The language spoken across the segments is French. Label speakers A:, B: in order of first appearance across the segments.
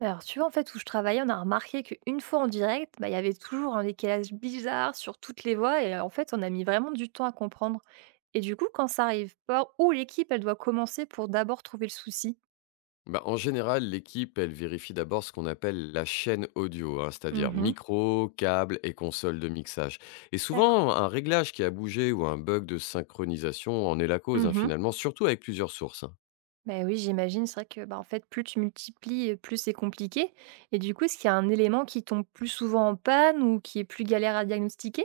A: Alors, tu vois, en fait, où je travaillais, on a remarqué qu'une fois en direct, bah, il y avait toujours un décalage bizarre sur toutes les voix et en fait, on a mis vraiment du temps à comprendre. Et du coup, quand ça arrive pas, où l'équipe, elle doit commencer pour d'abord trouver le souci.
B: Bah, en général, l'équipe, elle vérifie d'abord ce qu'on appelle la chaîne audio, hein, c'est-à-dire
A: Mhm.
B: micro, câble et console de mixage. Et
A: D'accord.
B: souvent, un réglage qui a bougé ou un bug de synchronisation en est la cause, hein,
A: Mhm.
B: finalement, surtout avec plusieurs sources, hein.
A: Bah oui, j'imagine, c'est vrai que bah, en fait, plus tu multiplies, plus c'est compliqué. Et du coup, est-ce qu'il y a un élément qui tombe plus souvent en panne ou qui est plus galère à diagnostiquer?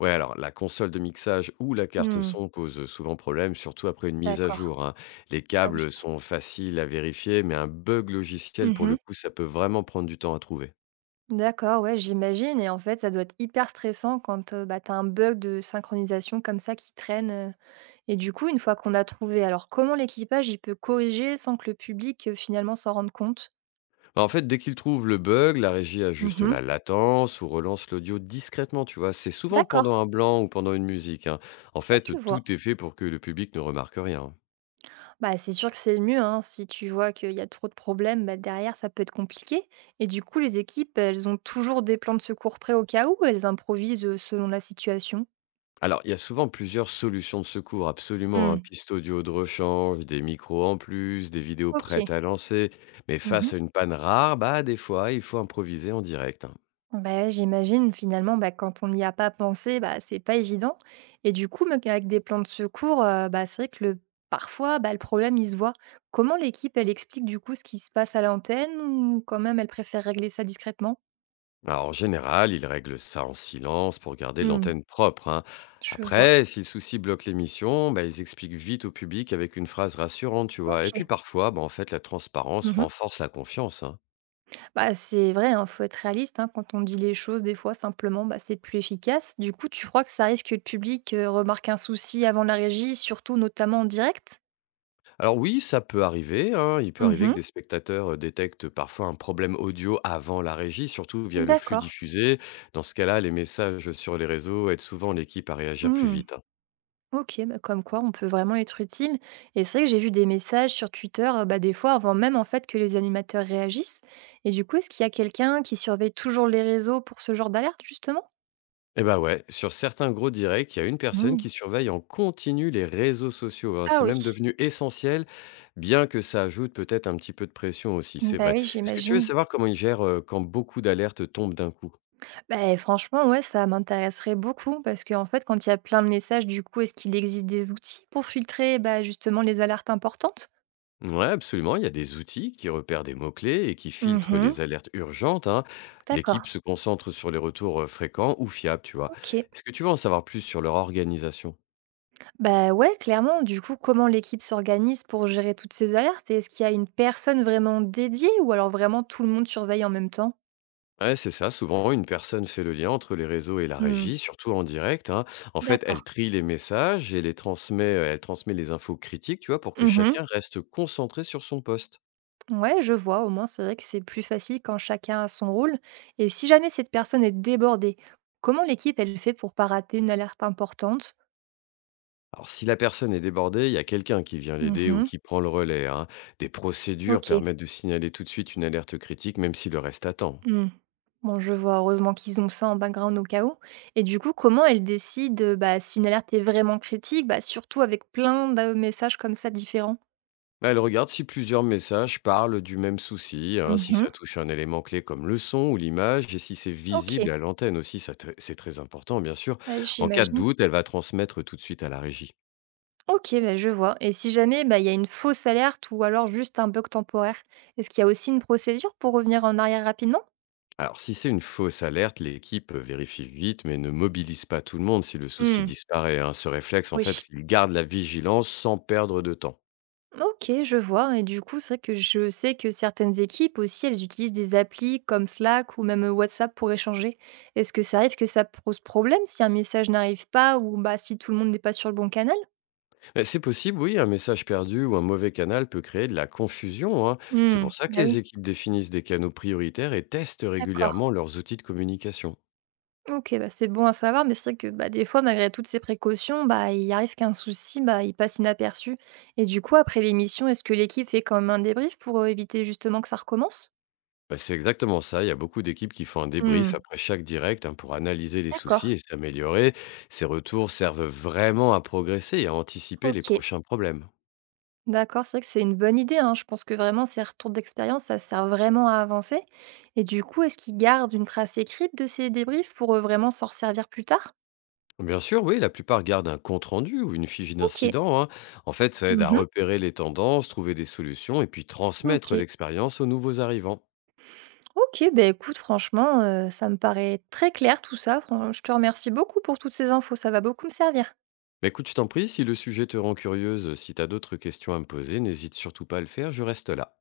B: Ouais, alors la console de mixage ou la carte
A: Hmm.
B: son pose souvent problème, surtout après une mise à
A: D'accord.
B: jour, hein. Les
A: Ah oui.
B: câbles sont faciles à vérifier, mais un bug logiciel, pour le coup, ça peut vraiment prendre du temps à trouver.
A: D'accord, ouais, j'imagine, et en fait, ça doit être hyper stressant quand, bah, tu as un bug de synchronisation comme ça qui traîne, et du coup, une fois qu'on a trouvé, alors comment l'équipage, il peut corriger sans que le public, finalement s'en rende compte?
B: Bah, en fait, dès qu'ils trouvent le bug, la régie ajuste
A: Mmh.
B: la latence ou relance l'audio discrètement, tu vois. C'est souvent
A: D'accord,
B: pendant un blanc ou pendant une musique, hein. En
A: ouais, je
B: fait,
A: vois.
B: tout est fait pour que le public ne remarque rien.
A: Bah, c'est sûr que c'est le mieux, hein, si tu vois qu'il y a trop de problèmes, bah, derrière, ça peut être compliqué, et du coup, les équipes, elles ont toujours des plans de secours prêts au cas où, ou elles improvisent, selon la situation?
B: Alors, il y a souvent plusieurs solutions de secours, absolument. Hein.
A: Mmh.
B: Piste audio de rechange, des micros en plus, des vidéos prêtes
A: OK.
B: à lancer. Mais
A: Mmh.
B: face à une panne rare, bah, des fois, il faut improviser en direct, hein.
A: Bah, j'imagine finalement, bah, quand on n'y a pas pensé, bah, c'est pas évident. Et du coup, même avec des plans de secours, bah, c'est vrai que le parfois, bah, le problème, il se voit. Comment l'équipe, elle explique du coup ce qui se passe à l'antenne, ou quand même elle préfère régler ça discrètement?
B: Alors, en général, ils règlent ça en silence pour garder
A: Mmh,
B: l'antenne propre, hein.
A: je vois.
B: Après, si le souci bloque l'émission, bah, ils expliquent vite au public avec une phrase rassurante, tu vois. Et puis
A: OK.
B: parfois, bah, en fait, la transparence
A: Mmh.
B: renforce la confiance, hein.
A: Bah, c'est vrai, hein, faut être réaliste, hein, quand on dit les choses des fois simplement, bah, c'est plus efficace. Du coup, tu crois que ça arrive que le public, remarque un souci avant la régie, surtout notamment en direct?
B: Alors oui, ça peut arriver, hein. Il peut arriver
A: Mmh.
B: que des spectateurs détectent parfois un problème audio avant la régie, surtout via le flux
A: D'accord.
B: diffusé. Dans ce cas-là, les messages sur les réseaux aident souvent l'équipe à réagir plus
A: Mmh.
B: vite, hein.
A: OK, bah, comme quoi on peut vraiment être utile. Et c'est vrai que j'ai vu des messages sur Twitter, bah, des fois avant même en fait que les animateurs réagissent. Et du coup, est-ce qu'il y a quelqu'un qui surveille toujours les réseaux pour ce genre d'alerte justement?
B: Eh ben ouais, sur certains gros directs, il y a une personne
A: Mm.
B: qui surveille en continu les réseaux sociaux, hein.
A: Ah
B: C'est
A: oui,
B: même devenu essentiel, bien que ça ajoute peut-être un petit peu de pression aussi, c'est
A: bah
B: vrai.
A: oui,
B: Est-ce que tu veux
A: j'imagine.
B: savoir comment ils gèrent, quand beaucoup d'alertes tombent d'un coup?
A: Bah, franchement, ouais, ça m'intéresserait beaucoup parce qu'en fait, quand il y a plein de messages, du coup, est-ce qu'il existe des outils pour filtrer, bah, justement les alertes importantes?
B: Ouais, absolument, il y a des outils qui repèrent des mots-clés et qui filtrent
A: Mhm,
B: les alertes urgentes, hein. L'équipe
A: d'accord.
B: se concentre sur les retours, fréquents ou fiables, tu vois?
A: Ok.
B: Est-ce que tu veux en savoir plus sur leur organisation?
A: Bah ouais, clairement. Du coup, comment l'équipe s'organise pour gérer toutes ces alertes? Et est-ce qu'il y a une personne vraiment dédiée, ou alors vraiment tout le monde surveille en même temps?
B: Ouais, c'est ça. Souvent, une personne fait le lien entre les réseaux et la
A: Hmm,
B: régie, surtout en direct, hein. En fait, elle
A: d'accord.
B: trie les messages et les transmet, elle transmet les infos critiques, tu vois, pour que
A: Mhm.
B: chacun reste concentré sur son poste.
A: Ouais, je vois. Au moins, c'est vrai que c'est plus facile quand chacun a son rôle. Et si jamais cette personne est débordée, comment l'équipe elle fait pour pas rater une alerte importante?
B: Alors, si la personne est débordée, il y a quelqu'un qui vient l'aider ou
A: Mhm.
B: qui prend le relais, hein. Des procédures
A: Ok.
B: permettent de signaler tout de suite une alerte critique, même si le reste attend.
A: Mmh. Bon, je vois, heureusement qu'ils ont ça en background au cas où. Et du coup, comment elle décide, bah, si une alerte est vraiment critique? Bah, surtout avec plein de messages comme ça différents?
B: Bah, elle regarde si plusieurs messages parlent du même souci, hein, si
A: Mmh.
B: ça touche un élément clé comme le son ou l'image, et si c'est visible
A: OK.
B: à l'antenne aussi, c'est très important bien sûr.
A: Ouais,
B: En cas de
A: j'imagine.
B: doute, elle va transmettre tout de suite à la régie.
A: OK, bah, je vois. Et si jamais, bah, il y a une fausse alerte ou alors juste un bug temporaire, est-ce qu'il y a aussi une procédure pour revenir en arrière rapidement?
B: Alors si c'est une fausse alerte, l'équipe vérifie vite, mais ne mobilise pas tout le monde si le souci
A: Mmh.
B: disparaît, hein. Ce réflexe, en
A: Oui.
B: fait, il garde la vigilance sans perdre de temps.
A: OK, je vois, et du coup, c'est vrai que je sais que certaines équipes aussi, elles utilisent des applis comme Slack ou même WhatsApp pour échanger. Est-ce que ça arrive que ça pose problème si un message n'arrive pas, ou, bah, si tout le monde n'est pas sur le bon canal?
B: Bah, c'est possible, oui, un message perdu ou un mauvais canal peut créer de la confusion, hein. C'est
A: Mmh,
B: pour ça que
A: bah, oui,
B: les équipes définissent des canaux prioritaires et testent
A: d'accord.
B: régulièrement leurs outils de communication.
A: OK, bah, c'est bon à savoir, mais c'est vrai que, bah, des fois, malgré toutes ces précautions, bah, il arrive qu'un souci, bah, il passe inaperçu, et du coup, après l'émission, est-ce que l'équipe fait quand même un débrief pour, éviter justement que ça recommence?
B: Bah, c'est exactement ça, il y a beaucoup d'équipes qui font un débrief
A: Mmh,
B: après chaque direct, hein, pour analyser les soucis
A: d'accord.
B: et s'améliorer. Ces retours servent vraiment à progresser et à anticiper les
A: OK.
B: prochains problèmes.
A: D'accord, c'est vrai que c'est une bonne idée, hein. Je pense que vraiment ces retours d'expérience, ça sert vraiment à avancer. Et du coup, est-ce qu'ils gardent une trace écrite de ces débriefs pour, vraiment s'en resservir plus tard?
B: Bien sûr, oui, la plupart gardent un compte-rendu ou une fiche
A: OK.
B: d'incident, hein. En fait, ça aide à
A: Mmh.
B: repérer les tendances, trouver des solutions et puis transmettre
A: OK.
B: l'expérience aux nouveaux arrivants.
A: OK, beh, écoute franchement, ça me paraît très clair tout ça. Fran Je te remercie beaucoup pour toutes ces infos, ça va beaucoup me servir.
B: Bah écoute, je t'en prie, si le sujet te rend curieuse, si t'as d'autres questions à me poser, n'hésite surtout pas à le faire, je reste là.